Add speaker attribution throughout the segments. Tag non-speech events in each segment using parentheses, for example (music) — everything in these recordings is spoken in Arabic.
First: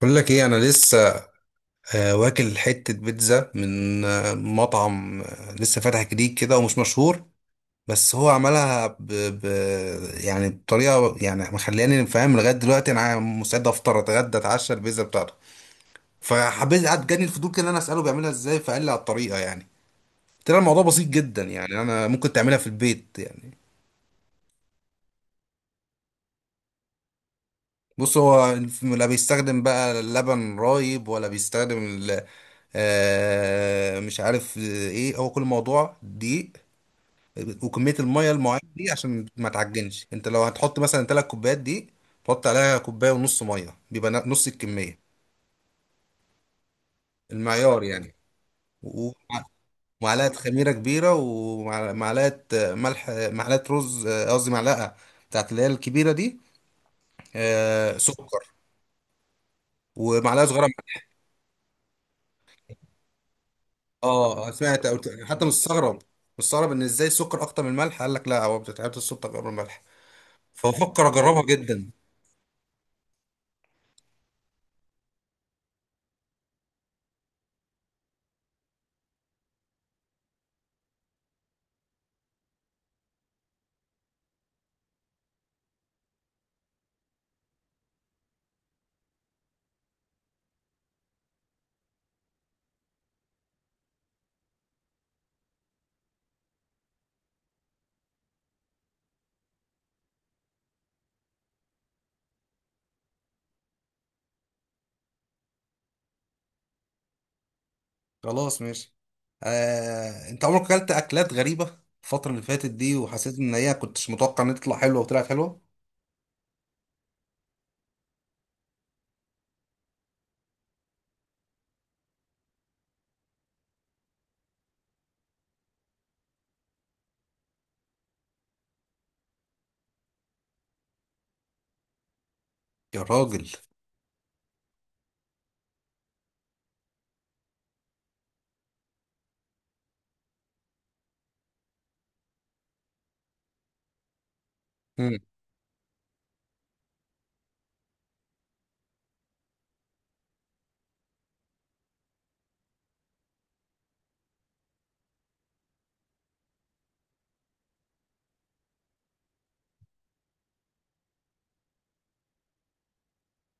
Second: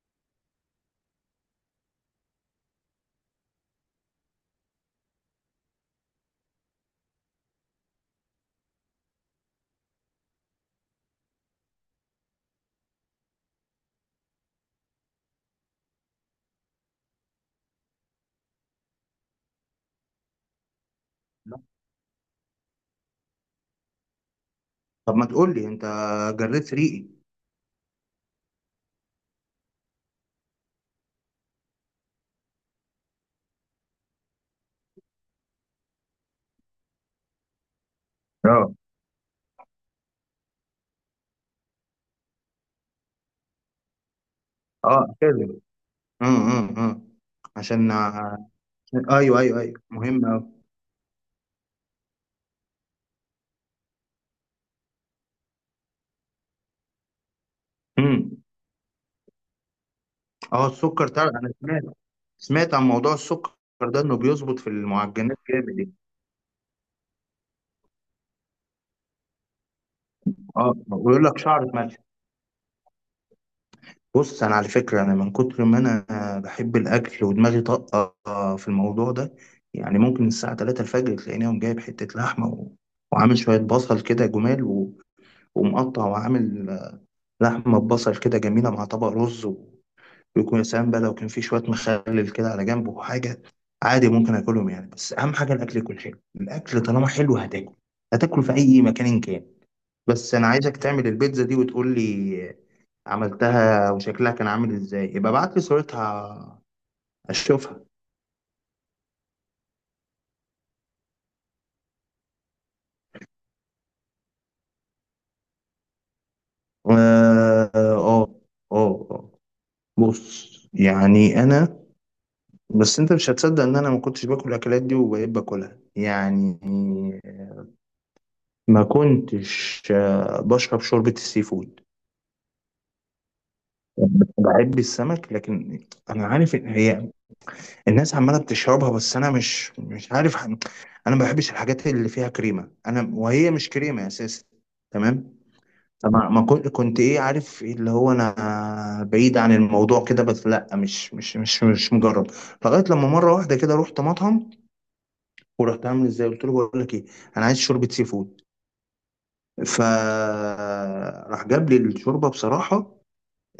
Speaker 1: بقول لك ايه انا لسه واكل حته بيتزا من مطعم لسه فاتح جديد كده ومش مشهور. بس هو عملها يعني بطريقه يعني مخلياني فاهم لغايه دلوقتي. انا مستعد افطر اتغدى اتعشى البيتزا بتاعته. فحبيت قعد جاني الفضول كده ان انا اساله بيعملها ازاي فقال لي على الطريقه يعني. قلت له الموضوع بسيط جدا يعني انا ممكن تعملها في البيت يعني.
Speaker 2: طب ما تقول لي انت، جريت ريقي.
Speaker 1: بص هو لا بيستخدم بقى لبن رايب ولا بيستخدم. مش عارف. ايه هو كل موضوع دقيق. وكمية المية المعينة
Speaker 2: اه
Speaker 1: دي عشان ما تعجنش. انت لو هتحط مثلا 3 كوبايات دقيق حط عليها كوباية ونص مية بيبقى نص الكمية.
Speaker 2: اه كده. أمم.
Speaker 1: المعيار
Speaker 2: عشان
Speaker 1: يعني. و-
Speaker 2: ايوه ايوه ايوه مهم
Speaker 1: ومعلقة
Speaker 2: قوي.
Speaker 1: خميرة كبيرة ومعلقة ملح معلقة رز قصدي معلقة بتاعت اللي هي الكبيرة دي
Speaker 2: امم.
Speaker 1: سكر ومعلقة صغيرة.
Speaker 2: اه، السكر تعرف انا سمعت، سمعت عن موضوع السكر ده، انه
Speaker 1: اه
Speaker 2: بيظبط في
Speaker 1: سمعت.
Speaker 2: المعجنات
Speaker 1: حتى
Speaker 2: جامد يعني.
Speaker 1: مستغرب مستغرب ان ازاي السكر اكتر من الملح. قال لك لا هو بتتعبت السكر اكتر من الملح.
Speaker 2: اه،
Speaker 1: فبفكر
Speaker 2: ويقول لك
Speaker 1: اجربها
Speaker 2: شعرة
Speaker 1: جدا.
Speaker 2: ملح. بص انا على فكره انا من كتر ما انا بحب الاكل ودماغي طاقه في الموضوع ده، يعني ممكن الساعه 3 الفجر تلاقيني يوم جايب حته لحمه وعامل شويه بصل كده جمال ومقطع وعامل لحمة ببصل كده جميلة مع طبق رز ويكون يا سلام بقى لو كان في شوية مخلل كده على جنبه وحاجة عادي، ممكن آكلهم يعني. بس أهم حاجة الأكل يكون حلو، الأكل طالما حلو هتاكل، هتاكل في أي مكان إن كان. بس أنا عايزك تعمل البيتزا دي وتقول لي عملتها وشكلها كان عامل إزاي، يبقى ابعت لي صورتها أشوفها.
Speaker 1: خلاص ماشي. انت عمرك اكلت اكلات غريبه الفتره اللي فاتت دي وحسيت ان هي كنتش متوقع ان هي تطلع حلوه وطلعت حلوه؟
Speaker 2: آه آه آه آه. بص يعني أنا، بس أنت مش هتصدق إن أنا ما كنتش باكل الأكلات دي وبقيت باكلها يعني. ما كنتش بشرب شوربة السي فود،
Speaker 1: يا راجل.
Speaker 2: بحب السمك لكن انا عارف ان هي الناس عماله بتشربها. بس انا مش عارف انا ما بحبش الحاجات اللي فيها كريمه، انا وهي مش كريمه اساسا.
Speaker 1: مم.
Speaker 2: تمام. فما ما كنت كنت ايه عارف إيه اللي هو انا بعيد عن الموضوع كده. بس لا، مش مجرب لغايه لما مره واحده كده رحت مطعم، ورحت عامل ازاي، قلت له بقول لك ايه، انا عايز شوربه سي فود، فراح جاب لي الشوربه. بصراحه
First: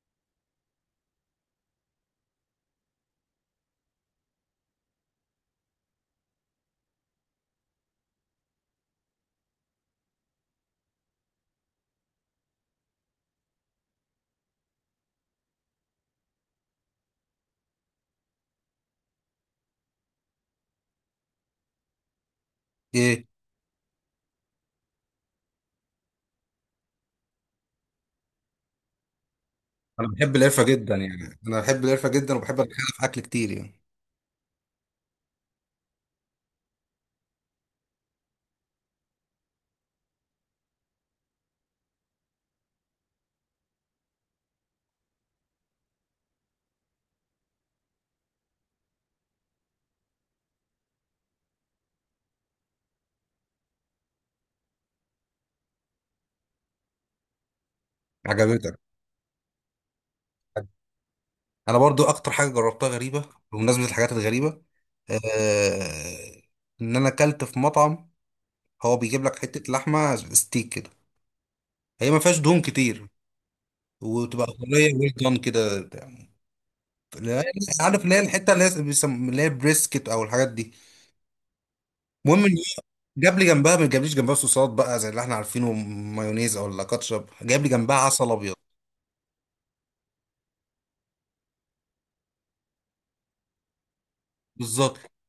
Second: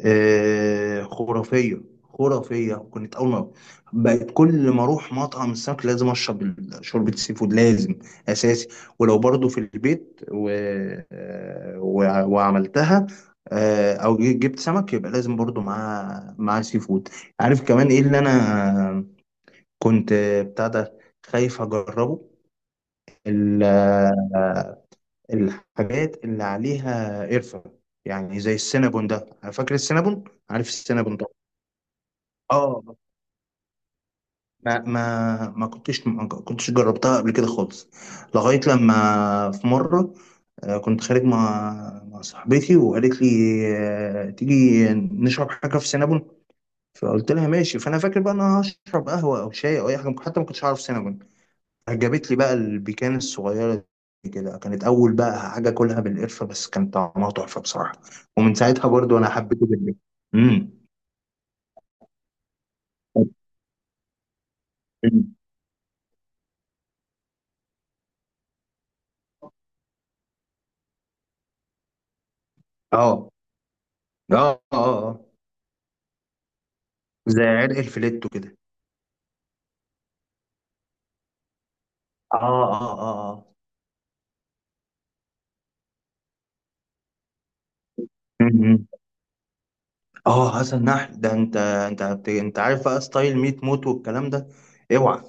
Speaker 2: خرافية، خرافية. كنت أول ما بقت، كل ما أروح مطعم السمك لازم أشرب شوربة السي فود، لازم، أساسي. ولو برضو في البيت وعملتها، أو جبت سمك يبقى لازم برضو معاه سي فود. عارف كمان إيه اللي أنا كنت بتاع ده، خايف أجربه؟
Speaker 1: ايه؟
Speaker 2: ال- آه، الحاجات اللي عليها قرفة، يعني زي السينابون ده، فاكر
Speaker 1: انا
Speaker 2: السينابون؟
Speaker 1: بحب القرفه
Speaker 2: عارف
Speaker 1: جدا
Speaker 2: السينابون.
Speaker 1: يعني انا بحب القرفه جدا وبحب اتخيل
Speaker 2: اه،
Speaker 1: في اكل كتير يعني.
Speaker 2: ما كنتش جربتها قبل كده خالص، لغاية لما في مرة كنت خارج مع صاحبتي، وقالت لي تيجي نشرب حاجة في سينابون. فقلت لها ماشي. فأنا فاكر بقى إن أنا هشرب قهوة أو شاي أو أي حاجة، حتى ما كنتش أعرف سينابون. جابت لي بقى البيكان الصغيرة دي كده، كانت أول بقى حاجة أكلها بالقرفة. بس كان طعمها تحفة بصراحة. ومن
Speaker 1: عجبتك؟
Speaker 2: ساعتها برضو أنا حبيته جدا. امم.
Speaker 1: انا برضو اكتر حاجه جربتها غريبه بمناسبه الحاجات الغريبه. آه ان انا اكلت في مطعم. هو بيجيب لك حته لحمه ستيك كده هي ما فيهاش دهون كتير
Speaker 2: اه اه
Speaker 1: وتبقى
Speaker 2: اه
Speaker 1: طريه ويل
Speaker 2: آه.
Speaker 1: دون كده بتاع. لا،
Speaker 2: زي عرق
Speaker 1: عارف اللي هي
Speaker 2: الفليتو
Speaker 1: الحته
Speaker 2: كده.
Speaker 1: اللي هي اللي هي بريسكت او الحاجات دي.
Speaker 2: اه
Speaker 1: المهم إن
Speaker 2: اه اه
Speaker 1: جاب لي
Speaker 2: اه.
Speaker 1: جنبها ما جابليش جنبها صوصات بقى زي اللي احنا عارفينه مايونيز او ولا كاتشب. جاب لي جنبها عسل ابيض.
Speaker 2: مهم. اه، حسن نحل ده، انت انت عارف بقى ستايل ميت موت والكلام ده.
Speaker 1: بالظبط.
Speaker 2: اوعى.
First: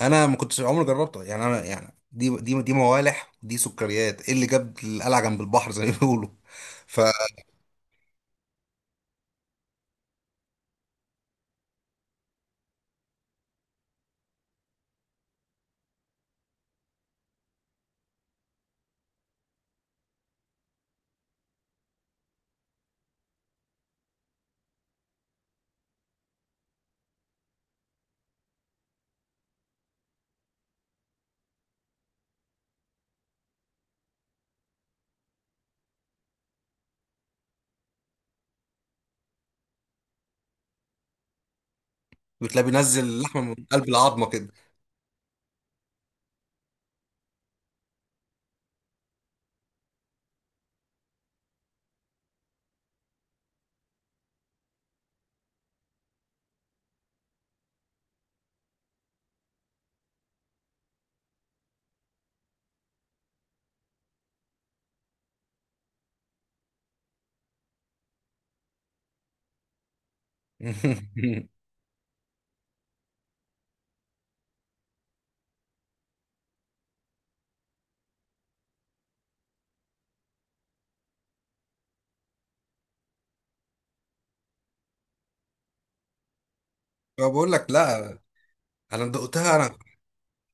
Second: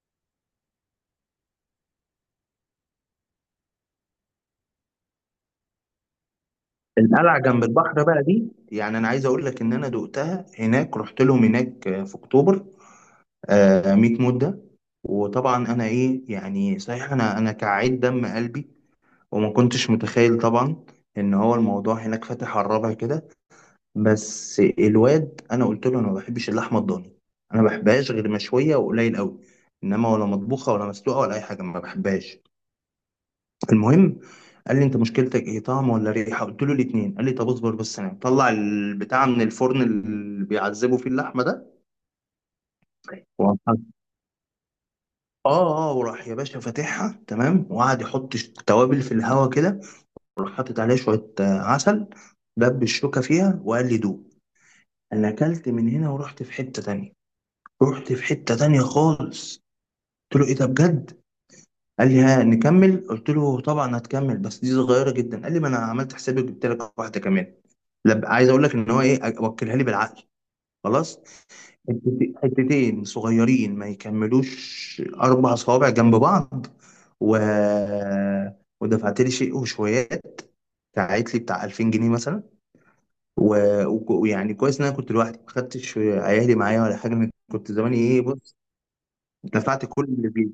Speaker 1: انا ما كنتش عمري جربتها يعني انا يعني دي موالح ودي سكريات. ايه اللي جاب القلعه جنب البحر زي ما بيقولوا.
Speaker 2: القلعه جنب البحر بقى دي، يعني انا عايز اقول لك ان انا دقتها هناك، رحت لهم هناك في اكتوبر، آه، ميت موت ده. وطبعا انا ايه يعني، صحيح انا كعيد دم قلبي وما كنتش متخيل طبعا ان هو الموضوع هناك فاتح على الرابع كده. بس الواد انا قلت له انا ما بحبش اللحمه الضاني، انا ما بحبهاش غير مشويه وقليل قوي. انما ولا مطبوخه ولا مسلوقه ولا اي حاجه، ما بحبهاش. المهم، قال لي انت مشكلتك ايه، طعم ولا ريحه؟ قلت له الاثنين. قال لي طب اصبر بس، انا طلع البتاع من الفرن اللي بيعذبوا فيه اللحمه ده،
Speaker 1: فبتلاقي بينزل لحمه من قلب
Speaker 2: وراح-
Speaker 1: العظمه كده.
Speaker 2: اه اه، وراح يا باشا فاتحها تمام، وقعد يحط توابل في الهوا كده، وراح حاطط عليها شويه عسل، دب الشوكه فيها وقال لي دوق. انا اكلت من هنا ورحت في حته تانية، رحت في حتة تانية خالص. قلت له ايه ده بجد؟ قال لي ها نكمل؟ قلت له طبعا هتكمل، بس دي صغيرة جدا. قال لي ما انا عملت حسابي وجبت لك واحدة كمان. لا عايز اقول لك ان هو ايه، وكلها لي بالعقل، خلاص.
Speaker 1: (laughs)
Speaker 2: حتتين صغيرين ما يكملوش اربع صوابع جنب بعض، و... ودفعت لي شيء وشويات، دفعت لي بتاع 2000 جنيه مثلا. و... ويعني كويس ان انا كنت لوحدي، ما خدتش عيالي معايا ولا حاجه، أنا
Speaker 1: فبقول لك
Speaker 2: كنت زماني
Speaker 1: لا،
Speaker 2: ايه. بص،
Speaker 1: انا دقتها انا
Speaker 2: دفعت كل اللي فيه،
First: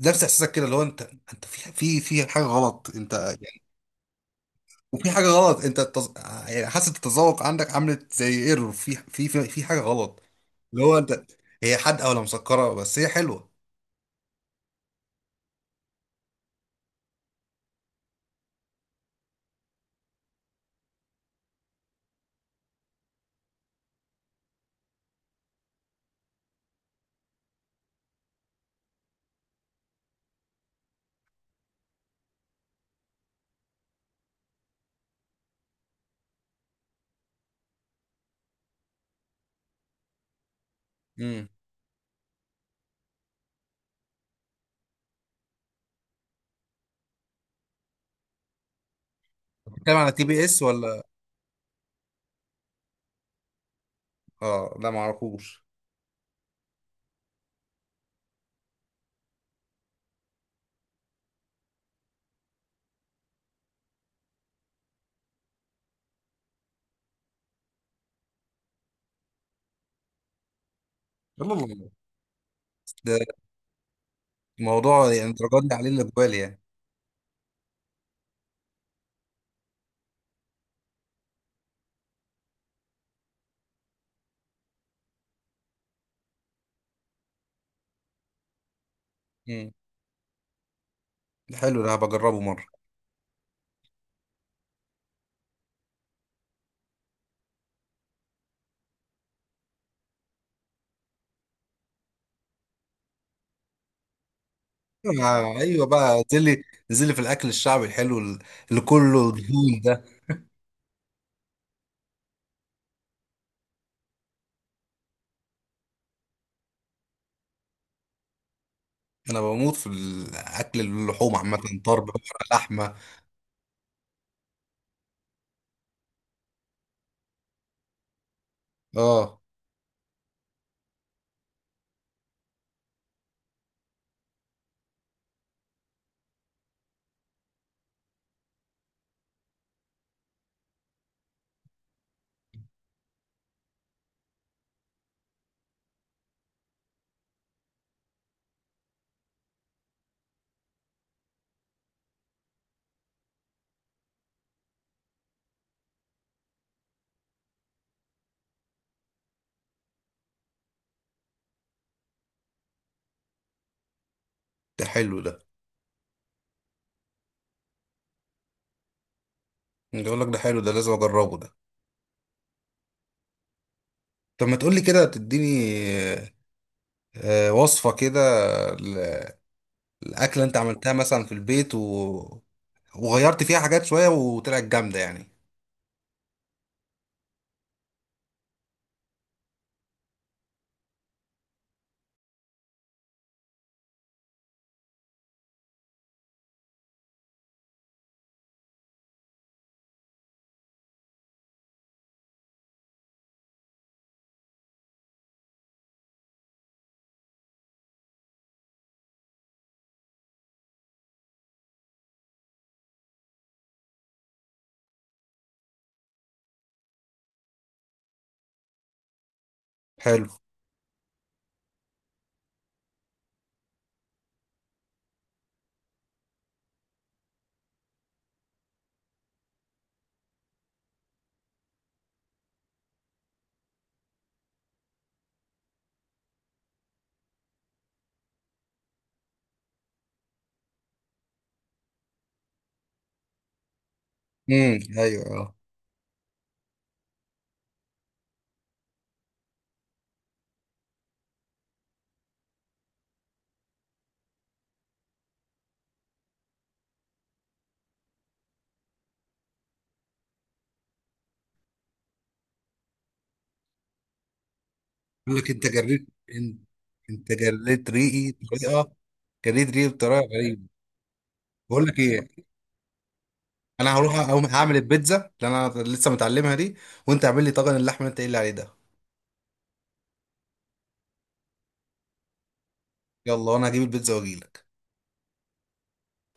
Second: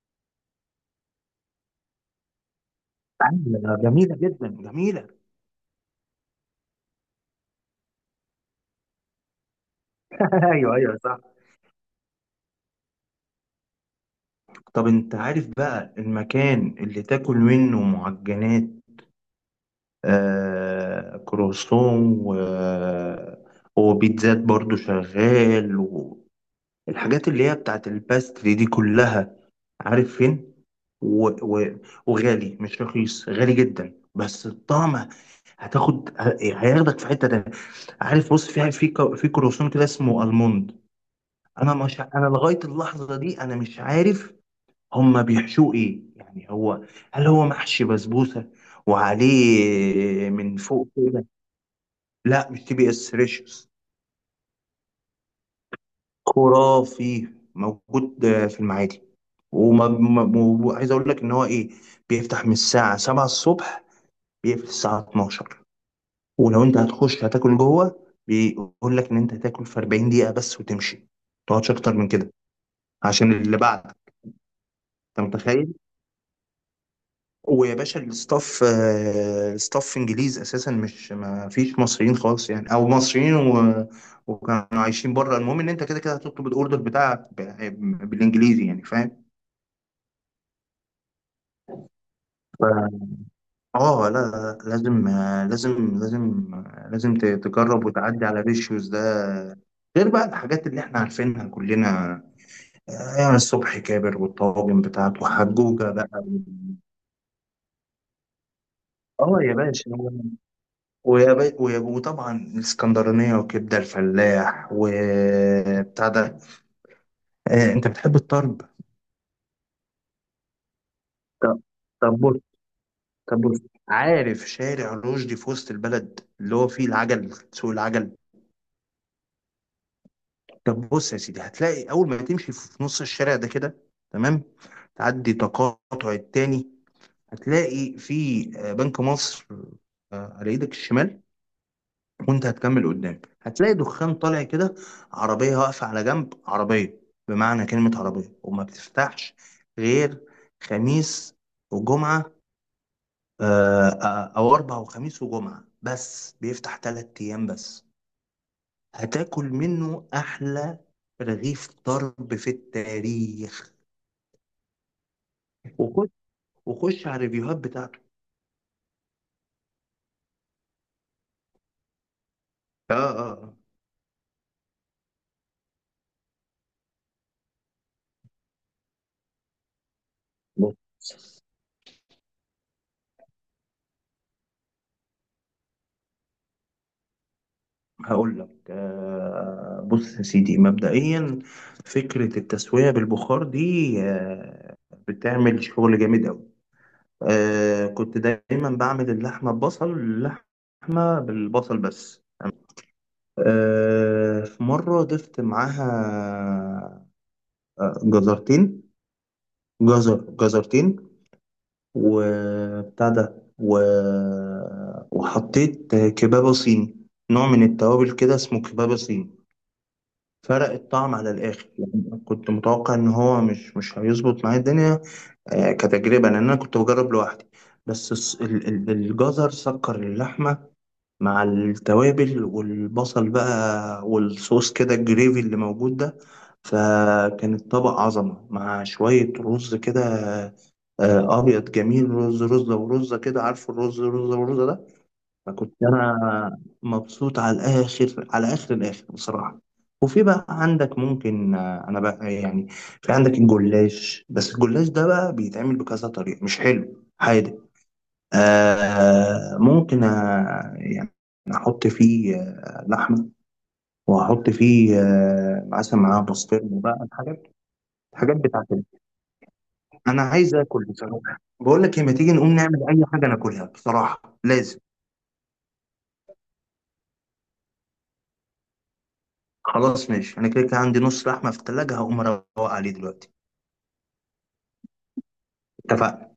Speaker 1: نفس احساسك كده. اللي هو انت انت في حاجه غلط انت.
Speaker 2: عاملة جميلة جدا جميلة.
Speaker 1: وفي حاجه غلط انت يعني حاسه التذوق عندك عملت زي ايرور في حاجه غلط.
Speaker 2: (laughs) ايوه
Speaker 1: اللي
Speaker 2: ايوه
Speaker 1: هو
Speaker 2: صح.
Speaker 1: انت هي حادقه ولا مسكره بس هي حلوه.
Speaker 2: طب انت عارف بقى المكان اللي تاكل منه معجنات، آه كروسون، و وبيتزات برضو شغال، والحاجات اللي هي بتاعت الباستري دي كلها، عارف فين؟ و... و... وغالي، مش رخيص، غالي جدا. بس الطعم هتاخد، هياخدك في حتة تانية. عارف؟ بص في في كروسون كده اسمه الموند.
Speaker 1: امم
Speaker 2: انا مش، انا لغايه اللحظه دي انا مش عارف هما بيحشوه ايه، يعني هو هل هو محشي بسبوسه
Speaker 1: بتتكلم على تي
Speaker 2: وعليه
Speaker 1: بي
Speaker 2: من
Speaker 1: اس
Speaker 2: فوق
Speaker 1: ولا؟
Speaker 2: كده؟ لا، مش تي بي اس، ريشوس.
Speaker 1: اه لا، ما اعرفوش.
Speaker 2: خرافي. موجود في المعادي. وما- ما- وعايز اقول لك ان هو ايه، بيفتح من الساعه 7 الصبح، بيقفل الساعه 12. ولو انت هتخش هتاكل جوه، بيقول لك ان انت هتاكل في 40 دقيقه بس وتمشي، ما
Speaker 1: يلا
Speaker 2: تقعدش
Speaker 1: الله.
Speaker 2: اكتر من كده،
Speaker 1: ده
Speaker 2: عشان اللي بعد.
Speaker 1: موضوع
Speaker 2: انت
Speaker 1: يعني الدرجات دي
Speaker 2: متخيل؟
Speaker 1: عليه الاقبال يعني.
Speaker 2: ويا باشا الستاف، الستاف انجليز اساسا، مش، ما فيش مصريين خالص يعني، او مصريين وكانوا عايشين بره. المهم ان انت كده كده هتطلب الاوردر بتاعك بالانجليزي، يعني فاهم.
Speaker 1: امم ده حلو ده هبجربه مره.
Speaker 2: ف- اه لا لا لا، لازم لازم لازم لازم تجرب وتعدي على ريشيوز ده، غير بقى الحاجات اللي احنا عارفينها كلنا، آه، يعني الصبح كابر والطواجن بتاعته حجوجة
Speaker 1: ايوه بقى
Speaker 2: بقى.
Speaker 1: انزل لي، انزل لي في الاكل الشعبي الحلو اللي كله
Speaker 2: اه يا
Speaker 1: دهون
Speaker 2: باشا.
Speaker 1: ده.
Speaker 2: وطبعا الاسكندرانية وكبدة الفلاح وبتاع ده. آه، انت بتحب الطرب؟
Speaker 1: انا بموت في الاكل، اللحوم عامه.
Speaker 2: طب
Speaker 1: طرب بقى،
Speaker 2: طب بص
Speaker 1: لحمه.
Speaker 2: طب بص، عارف شارع رشدي في وسط البلد، اللي هو فيه العجل، سوق العجل.
Speaker 1: اه
Speaker 2: طب بص يا سيدي، هتلاقي اول ما تمشي في نص الشارع ده كده، تمام، تعدي تقاطع التاني، هتلاقي في بنك مصر على ايدك الشمال. وانت هتكمل قدام هتلاقي دخان طالع كده، عربية واقفة على جنب، عربية بمعنى كلمة عربية، وما بتفتحش غير خميس وجمعة، أو أربع وخميس وجمعة بس، بيفتح تلات أيام بس. هتاكل منه أحلى رغيف ضرب في التاريخ.
Speaker 1: ده حلو ده.
Speaker 2: وخش، وخش على الريفيوهات بتاعته.
Speaker 1: بقول لك ده حلو ده لازم اجربه ده.
Speaker 2: اه اه
Speaker 1: طب ما تقولي كده تديني وصفة كده، ل- الأكلة أنت
Speaker 2: آه.
Speaker 1: عملتها مثلا في البيت وغيرت فيها حاجات شوية وطلعت جامدة يعني؟
Speaker 2: هقول لك، بص يا سيدي، مبدئيا فكرة التسوية بالبخار دي بتعمل شغل جامد أوي. كنت دايما بعمل اللحمة ببصل، اللحمة بالبصل بس. في مرة ضفت معاها جزرتين، جزرتين وبتاع ده، وحطيت كبابة صيني، نوع من التوابل كده اسمه كبابة صيني.
Speaker 1: حلو.
Speaker 2: فرق الطعم على الاخر، يعني كنت متوقع ان هو مش هيظبط معايا الدنيا، كتجربه، لان انا كنت بجرب لوحدي. بس الجزر سكر اللحمه مع التوابل والبصل بقى والصوص كده الجريفي اللي موجود ده، فكان الطبق عظمه مع شويه رز كده، ابيض جميل، رز رزه ورزه كده، عارف الرز رزه ورزه
Speaker 1: امم،
Speaker 2: ده؟
Speaker 1: أيوه، أه.
Speaker 2: فكنت انا مبسوط على الاخر، على اخر الاخر بصراحه. وفي بقى عندك ممكن، انا بقى يعني، في عندك الجلاش. بس الجلاش ده بقى بيتعمل بكذا طريقه، مش حلو حادق. ممكن يعني احط فيه لحمه، واحط فيه
Speaker 1: يقول لك
Speaker 2: مثلا معاها
Speaker 1: أنت
Speaker 2: بسطرمه بقى،
Speaker 1: أنت
Speaker 2: الحاجات، الحاجات بتاعت ال-
Speaker 1: جريت ريقي بطريقة
Speaker 2: انا عايز
Speaker 1: غريبة.
Speaker 2: اكل بصراحه. بقول
Speaker 1: بقول لك
Speaker 2: لك إيه، ما تيجي
Speaker 1: إيه،
Speaker 2: نقوم نعمل اي حاجه ناكلها
Speaker 1: أنا هروح
Speaker 2: بصراحه
Speaker 1: أقوم هعمل
Speaker 2: لازم.
Speaker 1: البيتزا اللي أنا لسه متعلمها دي. وأنت اعمل لي طاجن اللحمة اللي أنت قايل لي عليه ده.
Speaker 2: خلاص ماشي، انا كده كده عندي نص لحمه في التلاجة، هقوم اروق عليه دلوقتي.
Speaker 1: يلا وأنا هجيب البيتزا وأجيلك.
Speaker 2: اتفقنا.